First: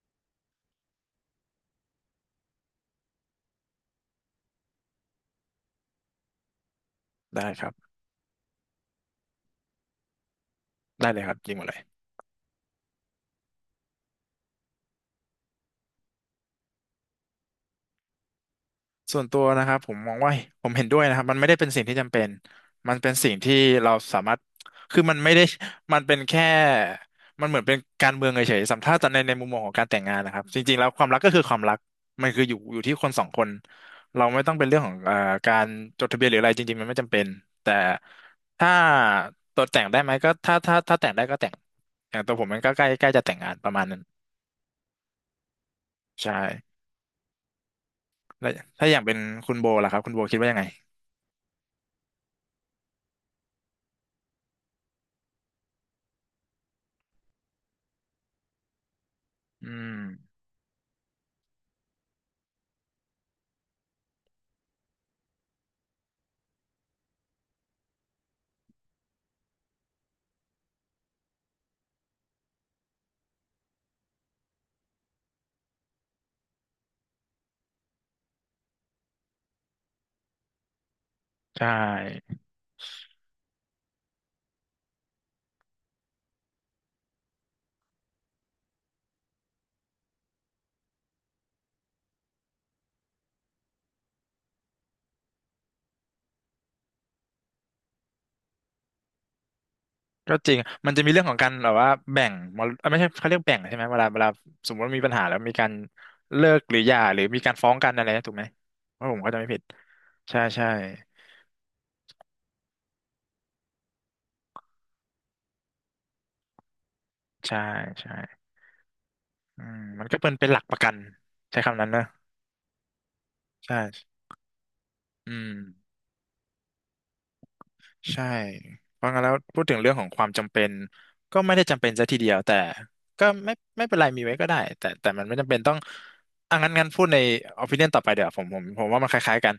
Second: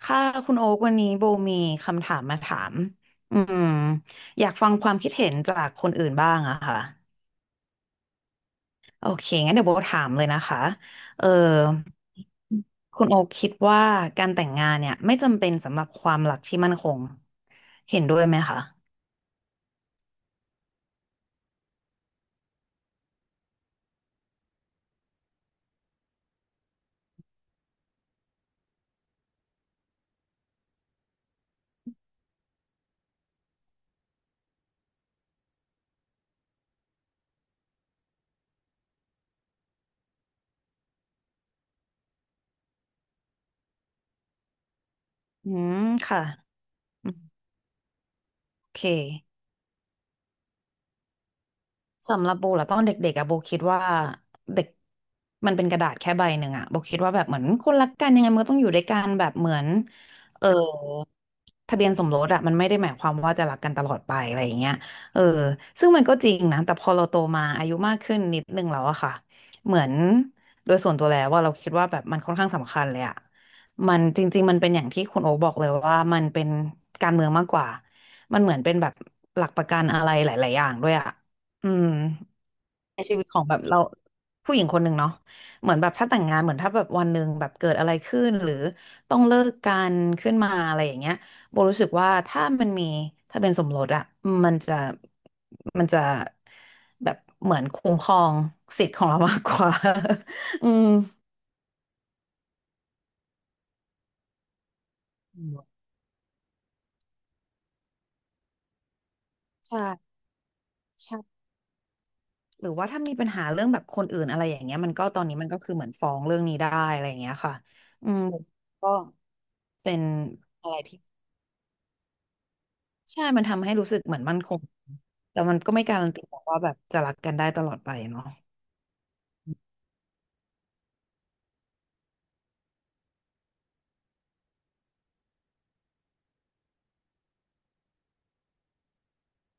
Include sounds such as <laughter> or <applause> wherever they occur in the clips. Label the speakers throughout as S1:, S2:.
S1: ค่ะคุณโอ๊กวันนี้โบมีคำถามมาถามอืมอยากฟังความคิดเห็นจากคนอื่นบ้างอะค่ะ
S2: ได้ครับ
S1: โอเคงั้นเดี๋ยวโบถามเลยนะคะ
S2: ได้เล
S1: เอ
S2: ย
S1: อ
S2: ครับยิงหมดเลย
S1: คุณโอ๊กคิดว่าการแต่งงานเนี่ยไม่จำเป็นสำหรับความรักที่มั่นคงเห็นด้วยไหมคะ
S2: ส่วนตัวนะครับผมมองว่าผมเห็นด้วยนะครับมันไม่ได้เป็นสิ่งที่จำเป็นมันเป็นสิ่งที่เราสามารถคือมันไม่ได้มันเป็นแค่มันเหมือนเป็นการเมืองเฉยๆสำหรับถ้าตอในในมุมมองของการแต่งงานนะครับจริงๆแล้วความรักก็คือความรักมันคืออยู่ที่คนสองคนเราไม่ต้องเป็นเรื่องของการจดทะเบียนหรืออะไรจริงๆมันไม่จำเป็นแต่ถ้าตัวแต่งได้ไหมก็ถ้าแต่งได้ก็แต่งอย่างตัวผมมันก็ใกล้ใกล้จะแต่งงานประมาณนั้น
S1: อืมค่ะ
S2: ใช่
S1: อืม
S2: แล้ว
S1: โอเค
S2: ถ้าอย่างเป็นคุณโบล่ะครับคุณโบคิดว่ายังไง
S1: สำหรับโบเหรอตอนเด็กๆอะโบคิดว่าเด็กมันเป็นกระดาษแค่ใบหนึ่งอะโบคิดว่าแบบเหมือนคนรักกันยังไงมันก็ต้องอยู่ด้วยกันแบบเหมือ
S2: อื
S1: น
S2: ม
S1: เออ ทะเบียนสมรสอะมันไม่ได้หมายความว่าจะรักกันตลอดไปอะไรอย่างเงี้ยเออซึ่งมันก็จริงนะแต่พอเราโตมาอายุมากขึ้นนิดนึงแล้วอะค่ะเหมือนโดยส่วนตัวแล้วว่าเราคิดว่าแบบมันค่อนข้างสำคัญเลยอะมันจริงๆมันเป็นอย่างที่คุณโอ๊คบอกเลยว่ามันเป็นการเมืองมากกว่า มันเหมือนเป็นแบบหลักประกันอะไรหลายๆอย่างด้วยอะ
S2: ใช
S1: อืม
S2: ่
S1: ในชีวิตของแบบเราผู้หญิงคนหนึ่งเนาะเหมือนแบบถ้าแต่งงานเหมือนถ้าแบบวันหนึ่งแบบเกิดอะไรขึ้นหรือต้องเลิกกันขึ้นมาอะไรอย่างเงี้ยโบรู้สึกว่าถ้ามันมีถ้าเป็นสมรสอะมันจะมันจะแบบเหมือนคุ้มครองสิทธิ์ของเรามากกว่า
S2: ก็จริง
S1: <laughs> อืม
S2: มันจะมีเรื่องของการแบบว่าแบ่งมรเอ้ยไม่ใช่เขาเรียกแบ่งใช่ไหมเวลาสมมติว่ามีปัญหาแล้วมีการเลิกหรือหย่าหรือมีการฟ้องกันอะไรนะถูกไหมว่าผมก็จะไม่ผิด
S1: ใช่
S2: ใช่ใช่
S1: ใช่หรือว่าถ้ามีปัญหาเรื่องแบบคนอื่นอะไรอย่างเงี้ยมันก็ตอนนี้มันก็คือเหมือนฟ้องเรื่องนี้ได้อะไรอย่างเงี้ยค่ะ
S2: ใช่
S1: อื
S2: ใช่
S1: มก็
S2: อืม
S1: เป็น
S2: มันก็เป็นหลัก
S1: อะ
S2: ป
S1: ไร
S2: ระกั
S1: ที่
S2: นใช้คำนั้นนะ
S1: ใช่ มันทำให้
S2: ใช่
S1: รู้สึกเหมือนมั่นคง
S2: อื
S1: แต่
S2: ม
S1: มันก็ไม่การันตีหรอกว่าแบบจะรักกันได้ตลอดไปเนาะ
S2: ใช่เพราะงั้นแล้วพูดถึงเรื่องของความจำเป็นก็ไม่ได้จำเป็นซะทีเดียวแต่ก็ไม่ไม่เป็นไรมีไว้ก็ได้แต่แต่มันไม่จำเป็นต้องอ่ะงั้นพูดใน opinion ต่อไปเดี๋ยวผมว่ามันคล้ายๆกัน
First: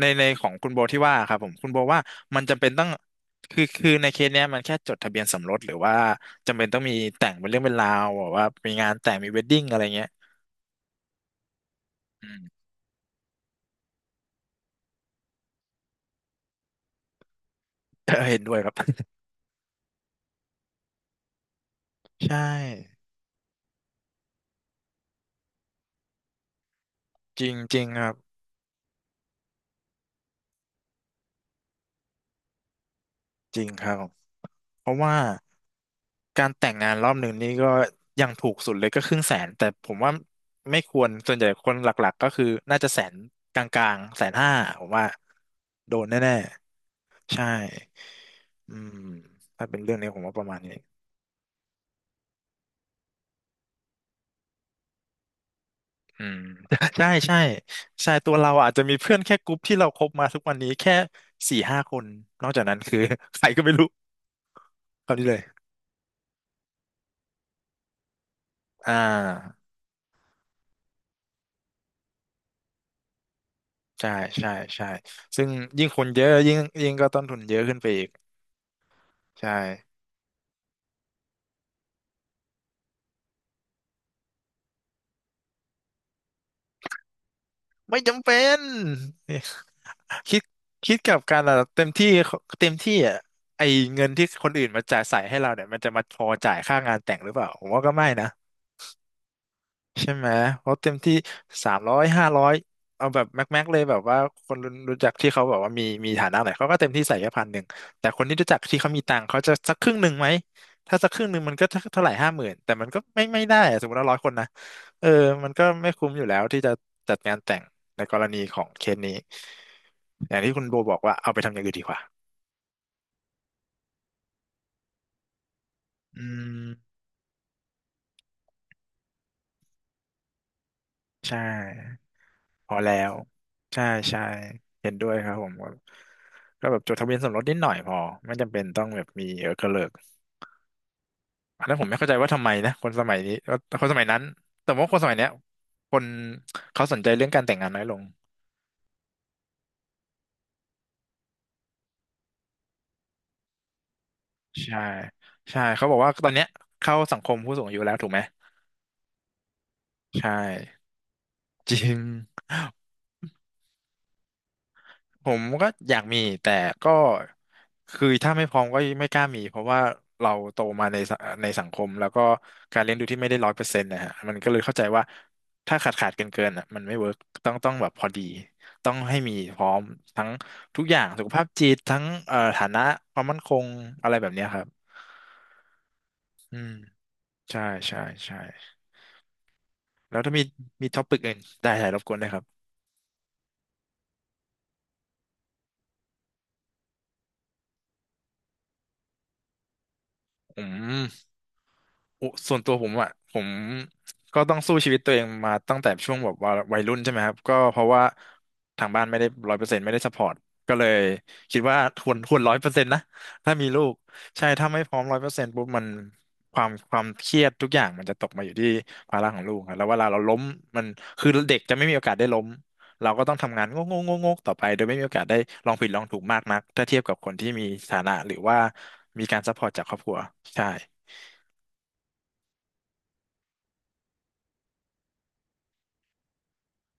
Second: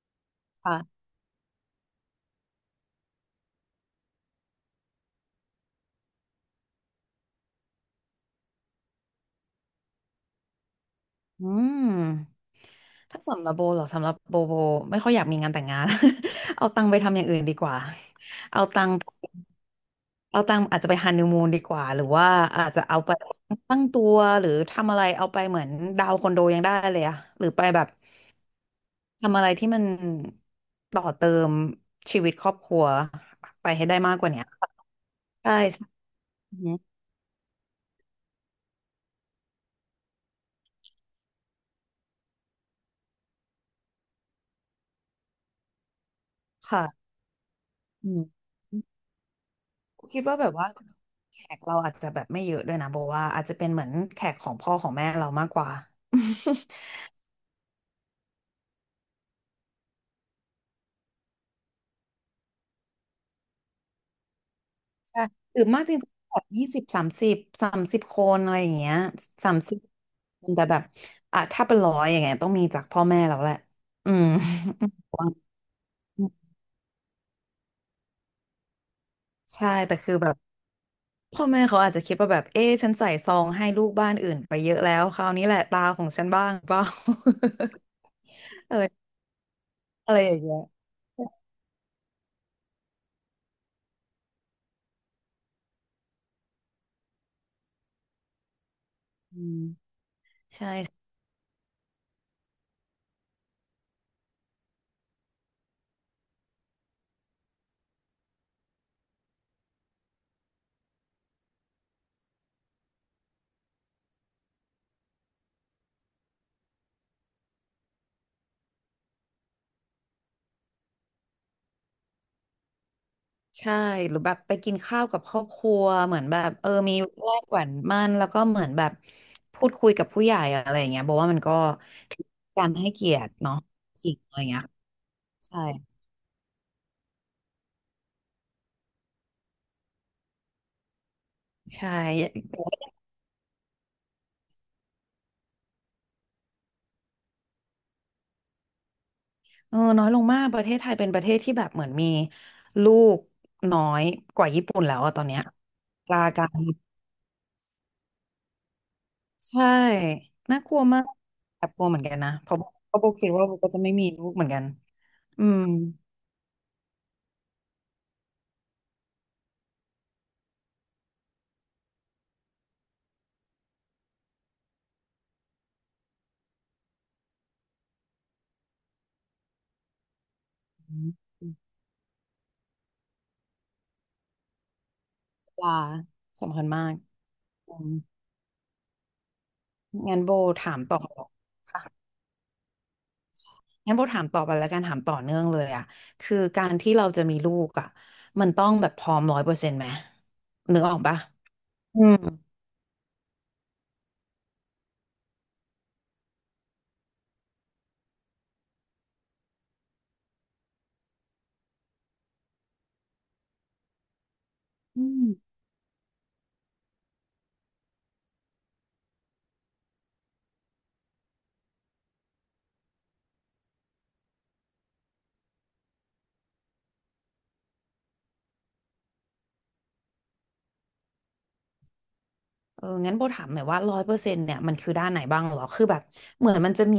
S2: ในของคุณโบที่
S1: ค่ะ
S2: ว่าครับผมคุณโบว่ามันจำเป็นต้องคือในเคสเนี้ยมันแค่จดทะเบียนสมรสหรือว่าจำเป็นต้องมีแต่งเป็นเรื่องเป็นราวแบบว่ามีงานแต่งมีเวดดิ้งอะไรเงี้ย
S1: อืม
S2: อืม <laughs>
S1: ถ้าสำหรับโบเหรอสำหรับโบโบไม่ค่อยอยากมีงานแต่งงาน <laughs> เอาตังค์ไปทำอย่างอื่นดีกว่า
S2: เออเห็นด้วย
S1: เอา
S2: ครับ
S1: ตังค์เอาตังค์อาจจะไปฮันนีมูนดีกว่า หรือว่า
S2: ใช่
S1: อาจจะเอาไปตั้งตัวหรือทำอะไรเอาไปเหมือนดาวน์คอนโดยังได้เลยอะห
S2: จ
S1: รือ
S2: ริง
S1: ไป
S2: จ
S1: แบ
S2: ริง
S1: บ
S2: ครับ
S1: ทำอะไรที่มันต่อเติมชีวิตครอบครัว
S2: จริ
S1: ไป
S2: งค
S1: ให้
S2: รั
S1: ได้
S2: บ
S1: มากกว่าเนี้ย
S2: เพราะว่า
S1: ใช่
S2: การ
S1: อือ
S2: แต่
S1: ฮึ
S2: งงานรอบหนึ่งนี่ก็ยังถูกสุดเลยก็50,000แต่ผมว่าไม่ควรส่วนใหญ่คนหลักๆก็คือน่าจะแสนกลางๆ150,000ผมว่าโดนแน่
S1: ค่ะ
S2: ๆใช่
S1: อืม
S2: อืมถ้าเป็นเรื่องนี้ผ
S1: คิ
S2: ม
S1: ด
S2: ว่า
S1: ว่า
S2: ป
S1: แบ
S2: ระ
S1: บ
S2: มาณ
S1: ว่า
S2: นี้
S1: แขกเราอาจจะแบบไม่เยอะด้วยนะบอกว่าอาจจะเป็นเหมือนแขกของพ่อของแม่เรามากกว่า
S2: อืม
S1: <laughs>
S2: <laughs> ใช่ใช่ใช่ตัวเราอาจจะมีเพื่อนแค่กลุ่มที่เราคบมาทุกวันนี้แค่4-5 คนนอกจากนั้นคือ <laughs> ใครก็ไม่รู้คราว
S1: ใช่
S2: นี้เลย
S1: หรือมากจริงๆแบบ20สามสิบสามสิบคนอะไรอย่าง
S2: อ่
S1: เงี้ยสาม
S2: า
S1: สิบแต่แบบอ่ะถ้าเป็นร้อยอย่างเงี้ยต้องมีจากพ่อแม่เราแหละ
S2: ใช่
S1: อืม
S2: ใช่ใช่
S1: <laughs>
S2: ซึ่งยิ่งคนเยอะยิ่งยิ่งก็ต้นทุนเยอะขึ้นไปอีกใช่
S1: ใช่แต่คือแบบพ่อแม่เขาอาจจะคิดว่าแบบเอ๊ะฉันใส่ซองให้ลูกบ้านอื่นไปเยอะแล้วคราวนี้แหละตาของฉันบ้างเปล่า
S2: ไม่จำเป็น
S1: <laughs> อะไร
S2: <laughs>
S1: อะไรอ
S2: คิ
S1: ย่าง
S2: ด
S1: เงี้ย
S2: คิดกับการเราเต็มที่เต็มที่อ่ะไอเงินที่คนอื่นมาจ่ายใส่ให้เราเนี่ยมันจะมาพอจ่ายค่างานแต่งหรือเปล่าผมว่าก็ไม่นะ
S1: อืม
S2: ใช่ไหมเพ
S1: ใช่
S2: ราะเต็มที่300-500เอาแบบแม็กแม็กเลยแบบว่าคนรู้จักที่เขาแบบว่ามีฐานะหน่อยเขาก็เต็มที่ใส่แค่1,000แต่คนที่รู้จักที่เขามีตังค์เขาจะสักครึ่งหนึ่งไหมถ้าสักครึ่งหนึ่งมันก็เท่าไหร่50,000แต่มันก็ไม่ได้อะสมมติว่า100 คนนะเออมันก็ไม่คุ้มอยู่แล้วที่จะจัดงานแต่งในกรณีของเคสนี้อย่างที่คุณโบบอกว่าเอาไปทำอย่างอื่นดีกว่า
S1: ใช่หรือแบบไปกินข้าวกับครอบครัวเหมื
S2: อื
S1: อนแบบเอ
S2: ม
S1: อมีแลกหวานมันแล้วก็เหมือนแบบพูดคุยกับผู้ใหญ่อะไรอย่างเงี้ยบอกว่า
S2: ใช่
S1: มันก็กา
S2: พ
S1: ร
S2: อ
S1: ให้
S2: แล้
S1: เกี
S2: ว
S1: ยรติเนาะ
S2: ใช่
S1: อีก
S2: ใช่
S1: อะไรเงี้ย
S2: เห็นด้วยครับผม
S1: ใช่
S2: ก็ก็แบบจดทะเบียนสมรสนิดหน่อยพอไม่จำเป็นต้องแบบมีกระเลิกอันนั้นผม
S1: ใช่
S2: ไม่เข้าใจว่าทำไมนะคนสมัยนี้ว่าคนสมัยนั้นแต่ว่าคนสมัยเนี้ยคนเขาสนใจเรื่องการแต่งงานน้อยลง
S1: เออน้อยลงมากประเทศไทยเป็นประเทศที่แบบเหมือนมีลูกน้อยกว่าญี่
S2: ใช่
S1: ปุ่นแล้วอะตอนเนี้ย
S2: ใช่เขาบอก
S1: ก
S2: ว่า
S1: ลา
S2: ตอนเนี้
S1: กา
S2: ย
S1: ร
S2: เข้าสังคมผู้สูงอายุแล้วถูกไหม
S1: ใช่
S2: ใช่
S1: น่ากลัวมากแอบ
S2: จ
S1: กลัว
S2: ริ
S1: เห
S2: ง
S1: มือนกันนะเพราะเพราะโบคิดว่าโบก็จะไม่มีลูกเหมือนกัน
S2: ผม
S1: อืม
S2: ก็อยากมีแต่ก็คือถ้าไม่พร้อมก็ไม่กล้ามีเพราะว่าเราโตมาในในสังคมแล้วก็การเลี้ยงดูที่ไม่ได้100%นะฮะมันก็เลยเข้าใจว่าถ้าขาดขาดเกินเกินอ่ะมันไม่เวิร์กต้องแบบพอดีต้องให้มีพร้อมทั้งทุกอย่างสุขภาพจิตทั้งฐานะความมั่นคงอะไรแบบเนี้ยครับ
S1: ปลา
S2: อื
S1: สำคัญ
S2: ม
S1: มาก
S2: ใช่
S1: อืม
S2: ใช่ใช่แล้
S1: งั้
S2: ว
S1: นโบ
S2: ถ้ามี
S1: ถาม
S2: มี
S1: ต่อ
S2: ท็อปิกอื่นได้ถ่ายรบ
S1: ค่ะ
S2: กวนได้วยครับ
S1: งั้นโบถามต่อไปแล้วกันถามต่อเนื่องเลยอ่ะคือการที่เราจะมีลูกอ่ะมันต้องแบบพร้อมร้อยเปอร์เซ็นต์ไหม
S2: อื
S1: นึกออกปะ
S2: ม
S1: อืม
S2: โอ้ส่วนตัวผมอ่ะผมก็ต้องสู้ชีวิตตัวเองมาตั้งแต่ช่วงแบบว่าวัยรุ่นใช่ไหมครับก็เพราะว่าทางบ้านไม่ได้ร้อยเปอร์เซ็นต์ไม่ได้สปอร์ตก็เลยคิดว่าควรร้อยเปอร์เซ็นต์นะถ้ามีลูกใช่ถ้าไม่พร้อ
S1: อื
S2: มร้อย
S1: ม
S2: เปอร์เซ็นต์ปุ๊บมันความเครียดทุกอย่างมันจะตกมาอยู่ที่ภาระของลูกครับแล้วเวลาเราล้มมันคือเด็กจะไม่มีโอกาสได้ล้มเราก็ต้องทำงานงกงกงกๆต่อไปโดยไม่มีโอกาสได้ลองผิดลองถูกมากนักถ้าเทียบกับคนที่มีฐานะหรือว่ามีการซัพพอร์ตจากครอบครัวใช่
S1: เอองั้นโบถามหน่อยว่าร้อยเปอร์เซ็นต์เนี่ยมันคือด้านไหนบ้างเหรอคือแบบเหมือนมันจะมี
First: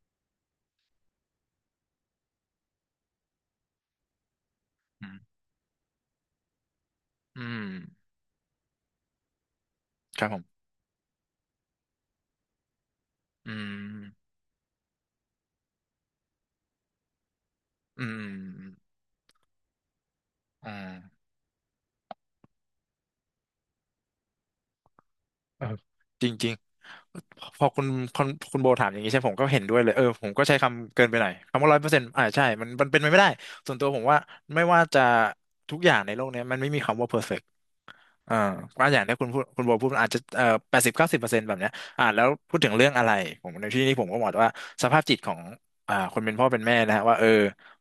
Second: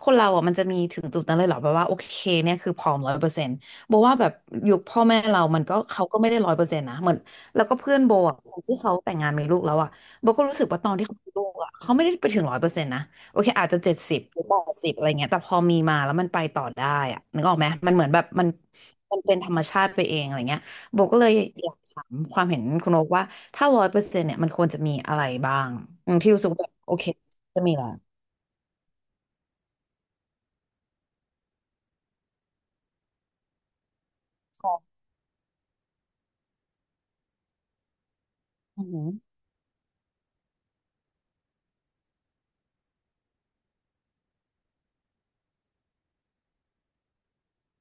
S1: คนเราอ่ะมันจะมีถึงจุดนั้นเลยเหรอแบบว่าโอเคเนี่ยคือพร้อมร้อยเปอร์เซ็นต์โบว่าแบบยุคพ่อแม่เรามันก็เขาก็ไม่ได้ร้อยเปอร์เซ็นต์นะเหมือน
S2: อื
S1: แล้
S2: ม
S1: วก็เพื่อนโบอ่ะคนที่เขาแต่งงานมีลูกแล้วอ่ะ
S2: ครั
S1: โบ
S2: บผ
S1: ก็รู้
S2: ม
S1: สึกว่าตอนที่เขามีลูกอ่ะเขาไม่ได้ไปถึงร้อยเปอร์เซ็นต์นะโอเค
S2: อื
S1: อาจจะ70
S2: ม
S1: หรือ80อะไรเงี้ยแต่พอมีมาแล้วมันไปต่อได้อ่ะนึกออกไหมมันเห
S2: อื
S1: มือน
S2: ม
S1: แบบมัน
S2: อืม
S1: มันเป็นธรรมชาติไปเองอะไรเงี้ย
S2: อ่า
S1: โบก็เลยอยากถามความเห็นคุณโอ๊กว่าถ้าร้อยเปอร์เซ็นต์เนี่ยมันควรจะมีอะไรบ้า
S2: เออ
S1: งอืม
S2: จ
S1: ที่รู้สึ
S2: ริ
S1: ก
S2: ง
S1: ว่าแบบโอเค
S2: ๆพ
S1: จะ
S2: อ
S1: มี
S2: คุณ
S1: ละ
S2: คุณคุณโบถามอย่างนี้ใช่ผมก็เห็นด้วยเลยเออผมก็ใช้คำเกินไปหน่อย คำว่า100%อ่าใช่มันเป็นไปไม่ได้ส่วนตัวผมว่าไม่
S1: คอ
S2: ว่า
S1: ม
S2: จะทุกอย่างในโลกเนี้ยมันไม่มีคำว่าเพอร์เฟก เออ
S1: อื
S2: ก็อย่างที่
S1: ม
S2: คุณพูดคุณโบพูดมันอาจจะ80-90%แบบเนี้ยแล้วพูดถึงเรื่องอะไรผมในที่นี้ผมก็บอกว่าสภาพจิตของคนเป็นพ่อเป็นแม่นะฮะว่าเออ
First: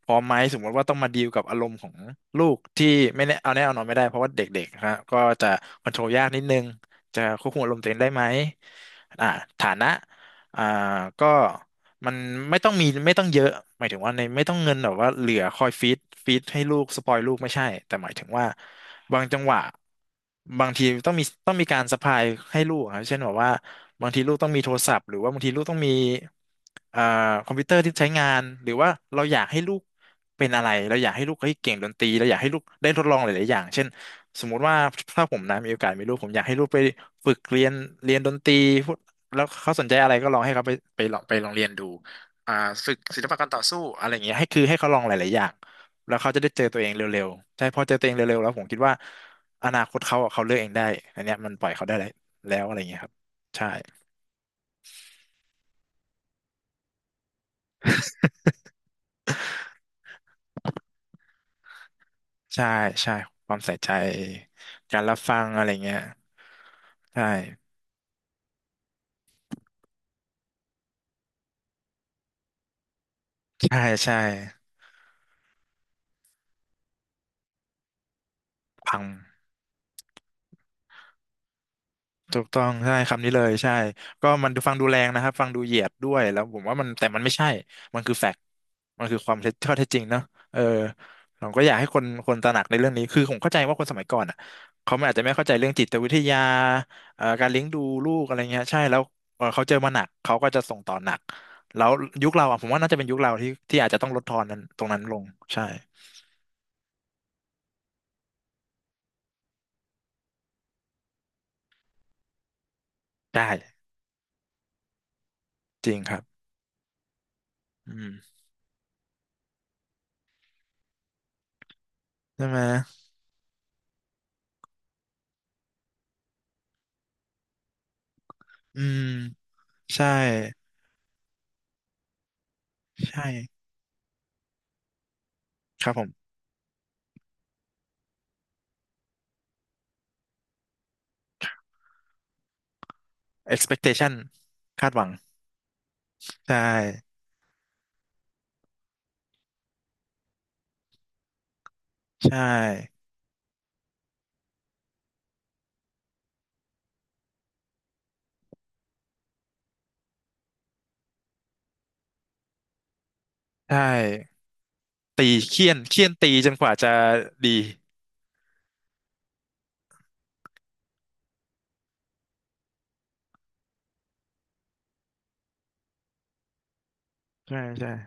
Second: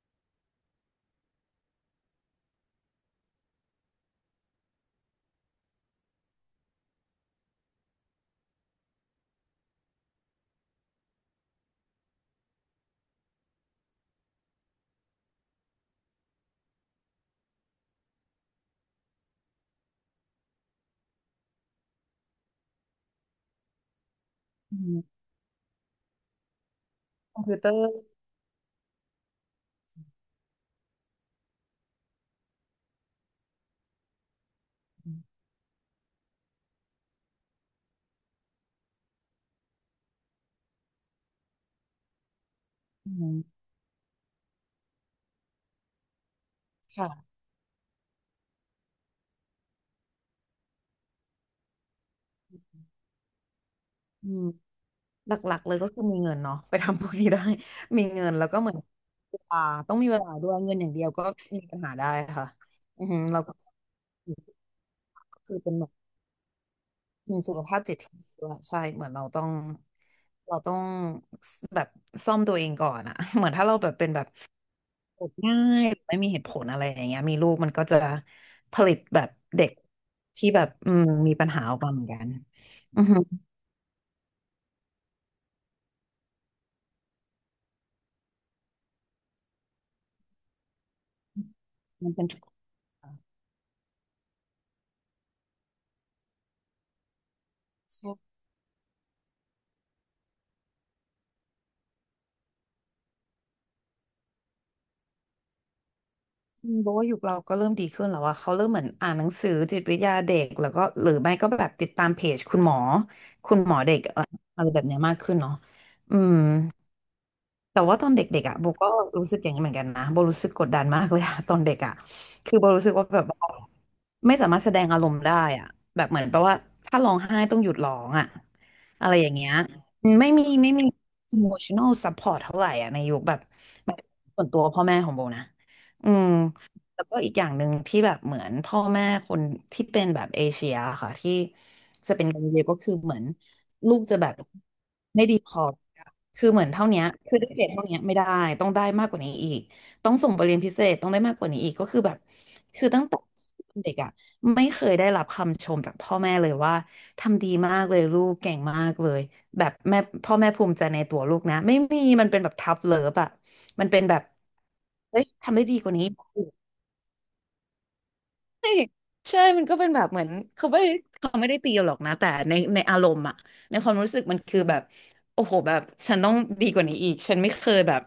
S2: พร้อมไหมสมมติว่าต้องมาดีลกับอารมณ์ของลูกที่ไม่แน่เอาแน่เอานอนไม่ได้เพราะว่าเด็กๆนะฮะก็จะคอนโทรลยากนิดนึงจะควบคุมอารมณ์ตัวเองได้ไหมอ่าฐานะอ่าก็ มันไม่ต้องมีไม่ต้องเยอะหมายถึงว่าในไม่ต้องเงินแบบว่าเหลือคอยฟีดฟีดให้ลูกสปอยลูกไม่ใช่แต่หมายถึงว่าบางจังหวะบางทีต้องมีต้องมีการสะพายให้ลูกครับเช่นแบบว่าบางทีลูกต้องมีโท
S1: อื
S2: รศัพท์หรือ
S1: ม
S2: ว่าบางทีลูกต้องมีเอ่อ
S1: คอม
S2: คอม
S1: พิว
S2: พิว
S1: เตอ
S2: เตอร์
S1: ร์
S2: ที่ใช้งานหรือว่าเราอยากให้ลูกเป็นอะไรเราอยากให้ลูกเฮ้ยเก่งดนตรีเราอยากให้ลูกได้ทดลองหลายๆอย่างเช่นสมมุติว่า
S1: อื
S2: ถ้าผ
S1: ม
S2: มนะมีโอกาสมีลูกผมอยากให้ลูกไปฝึกเรียนเรียนดนตรี แล้วเขาสนใจอะไรก็ลองให้เขาไปไปลองเรียนดูอ่าฝึกศิลปะการต่อสู้อะไรอย่างเงี้ยให้คือให้เขาลองหลายๆอย่างแล้วเขาจะได้เจอตัวเองเร็ว
S1: ค่ะ
S2: ๆใช่พอเจอตัวเองเร็วๆ แล้วผมคิดว่าอนาคตเขาอะเขาเลือกเองได้อันเนี้ยมันปล่อยเขาได้แล้วแล้วอะไรอย่างเงี้ยครับใช่
S1: อืมหลักๆเลยก็คือมีเงินเนาะไปทำพวกนี้ได้ <laughs> มีเงินแล้วก็เหมือนเวลาต้องมีเวลาด้วยเงินอย่างเดียวก็มีปัญหาได้ค่ะ
S2: ใช่
S1: อือ
S2: ใช่
S1: หือเรา
S2: ค
S1: ก็
S2: วามใส่ใจการรับฟัง
S1: คือ
S2: อะไร
S1: เป็นแบบ
S2: เงี้ยใช่
S1: มีสุขภาพจิตที่ดีด้วยใช่เหมือนเราต้องแบบซ่อมตัวเองก่อนอะ <laughs> เหมือนถ้าเรา
S2: ใช่
S1: แบบเป็น
S2: ใช่
S1: แบบ กง่ายไม่มีเหตุผลอะไรอย่างเงี้ยมีลูกมันก็จะผลิ
S2: พั
S1: ต
S2: ง
S1: แบบเด็กที่แบบมีปัญหาออกมาเหมือนกัน
S2: ถูกต้องใช่
S1: อือฮึ
S2: คำนี้เลยใช่ก็มันดูฟังดูแรงนะครับฟังดูเหยียดด้วยแล้วผมว่ามันแต่มันไม่ใช่มันคือแฟกต์มันคือความเท็จข้อเท็จจริงเนาะเออผมก็อยากให้คน
S1: มันเป็น
S2: คน
S1: ทุก
S2: ต
S1: อ
S2: ระหนักในเรื่องนี้
S1: ย่าง
S2: คือผมเข้าใจว่าคนสมัยก่อนอ่ะเขาอาจจะไม่เข้าใจเรื่องจิตวิทยาการเลี้ยงดูลูกอะ
S1: ใช่
S2: ไรเงี้ยใช่แล้วเขาเจอมาหนักเขาก็จะส่งต่อหนักแล้วยุคเราอ่ะผมว่าน่าจะเป็นยุคเราที่อาจจะต้องลดทอนนั้นตรงนั้นลงใช่
S1: อืมบอกว่ายุคเราก็เริ่มดีขึ้นแล้วว่าเขาเริ่มเหมือนอ่านหนังสือจิตวิทยาเด็กแล้วก็หรือไม่ก็แบบติดตามเพจคุณหมอ
S2: ไ
S1: คุณหมอ
S2: ด้
S1: เด็กอะไรแบบเนี้ยมากขึ้นเนาะ
S2: จริงค
S1: อื
S2: รับ
S1: ม แต่
S2: อื
S1: ว่าตอน
S2: ม
S1: เด็กๆอ่ะโบก็รู้สึกอย่างนี้เหมือนกันนะโบรู้สึกกดดันมากเลยอะ <laughs> ตอนเด็กอ่ะ
S2: ใช่
S1: คือ
S2: ไหม
S1: โบรู้สึกว่าแบบว่าไม่สามารถแสดงอารมณ์ได้อ่ะแบบเหมือนแปลว่าถ้าร้องไห้ต้องหยุดร้องอ่ะ
S2: อืม
S1: อะไรอย่างเงี้ย
S2: ใช่
S1: อืมไม่มี emotional support เท่าไหร่อ่ะในยุค
S2: ใช่
S1: แบบแบบส่วนตัวพ่อแม่ของโบนะ
S2: ครับผ
S1: อื
S2: ม
S1: มแล้วก็อีกอย่างหนึ่งที่แบบเหมือนพ่อแม่คนที่เป็นแบบเอเชียค่ะที่จะเป็นกันเยอะก็คือเหมือนลูก
S2: expectation
S1: จะแบบ
S2: คาดหวัง
S1: ไม่ดีพอ <laughs> คือ
S2: ใช่
S1: เหมือนเท่าเนี้ยคือได้เกรดเท่าเนี้ยไม่ได้ ต้องได้มากกว่านี้อีก ต้องส่งไปเรียนพิเศษต้องได้มากกว่านี้อีกก็คือแบบ
S2: ใช่
S1: คือตั้งแต่เด็กอ่ะไม่เคยได้รับคำชมจากพ่อแม่เลยว่าทำดีมากเลยลูกเก่งมากเลยแบบแม่พ่อแม่ภูมิใจในตัวลูกนะไม่มีมันเป็นแบบทัฟเลิฟอ่ะ
S2: ใช่
S1: มันเป็นแบบเฮ้ย
S2: ตี
S1: ทำได้
S2: เคี่ย
S1: ดี
S2: น
S1: กว่า
S2: เคี่
S1: นี้
S2: ยนตีจนกว่าจะดี
S1: ใช่ใช่ มันก็เป็นแบบเหมือนเขาไม่ได้เขาไม่ได้ตีเราหรอกนะแต่ในอารมณ์อะในความรู้สึกมันคือแบบโอ้โหแบบฉันต้องดีกว่านี้อีกฉันไม่
S2: ใช่
S1: เคย
S2: ใช่
S1: แบบ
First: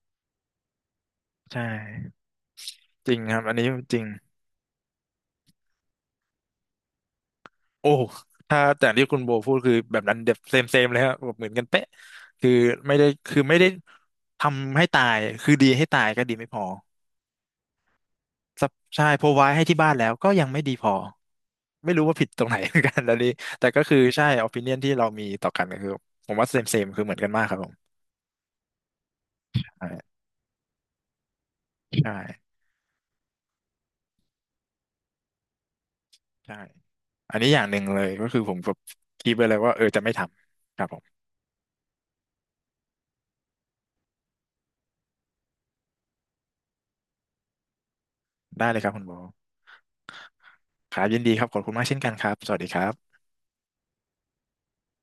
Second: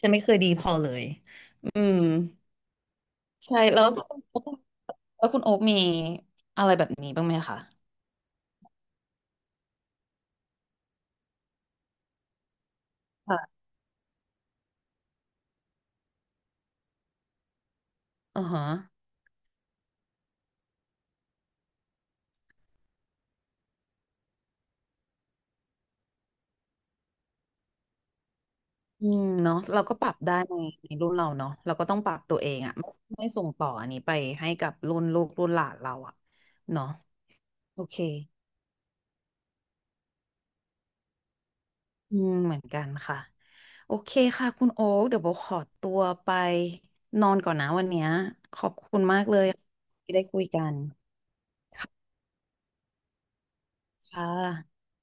S1: ฉันไม่เคยดีพอเลย
S2: ใช่
S1: อืม
S2: จริงครับอัน
S1: ใช่
S2: นี้
S1: แล้ว
S2: จริ
S1: แล้ว
S2: ง
S1: คุณโอ๊คมีอะไรแบบนี้บ้างไหมคะ
S2: โอ้ถ้าแต่ที่คุณโบพูดคือแบบนั้นเดบเซมเซมเลยครับแบบเหมือนกันเป๊ะคือไม่ได้คือไม่
S1: ค่ะ
S2: ได้ทำให้ตายคือดีให้ตายก็ดีไม่พอ
S1: อือฮะ
S2: ซับใช่พอไว้ให้ที่บ้านแล้วก็ยังไม่ดีพอไม่รู้ว่าผิดตรงไหน <laughs> เหมือนกันแล้วนี้แต่ก็คือใช่ opinion ที่เรามีต่อกันก็คือผมว่าเซมเซมคือเหมือนกันมากครับผ
S1: อืมเนาะเราก็ปรับ
S2: ม
S1: ได้ในในรุ่นเราเนาะเราก็ต้อ
S2: ใ
S1: งปรับตัวเอ
S2: ช่
S1: งอะไม่ส่งต่ออันนี้ไปให้กับรุ่นลูกรุ่นหลานเราอะ
S2: ใช่
S1: เนาะ
S2: อันนี้อย่างห
S1: โอ
S2: นึ่ง
S1: เค
S2: เลยก็คือผมแบบคิดไปเลยว่าเออจะไม่ทำครับผม
S1: อืมเหมือนกันค่ะโอเคค่ะคุณโอ๊คเดี๋ยวโบขอตัวไปนอนก่อนนะวันเนี้ยข
S2: ได้
S1: อบ
S2: เลยครับ
S1: คุ
S2: คุ
S1: ณ
S2: ณโบ
S1: มากเลยที่ได้คุยกัน
S2: ครับยินดีครับขอบคุณมากเช่นกันครับสวัสดีครับ
S1: ค่ะ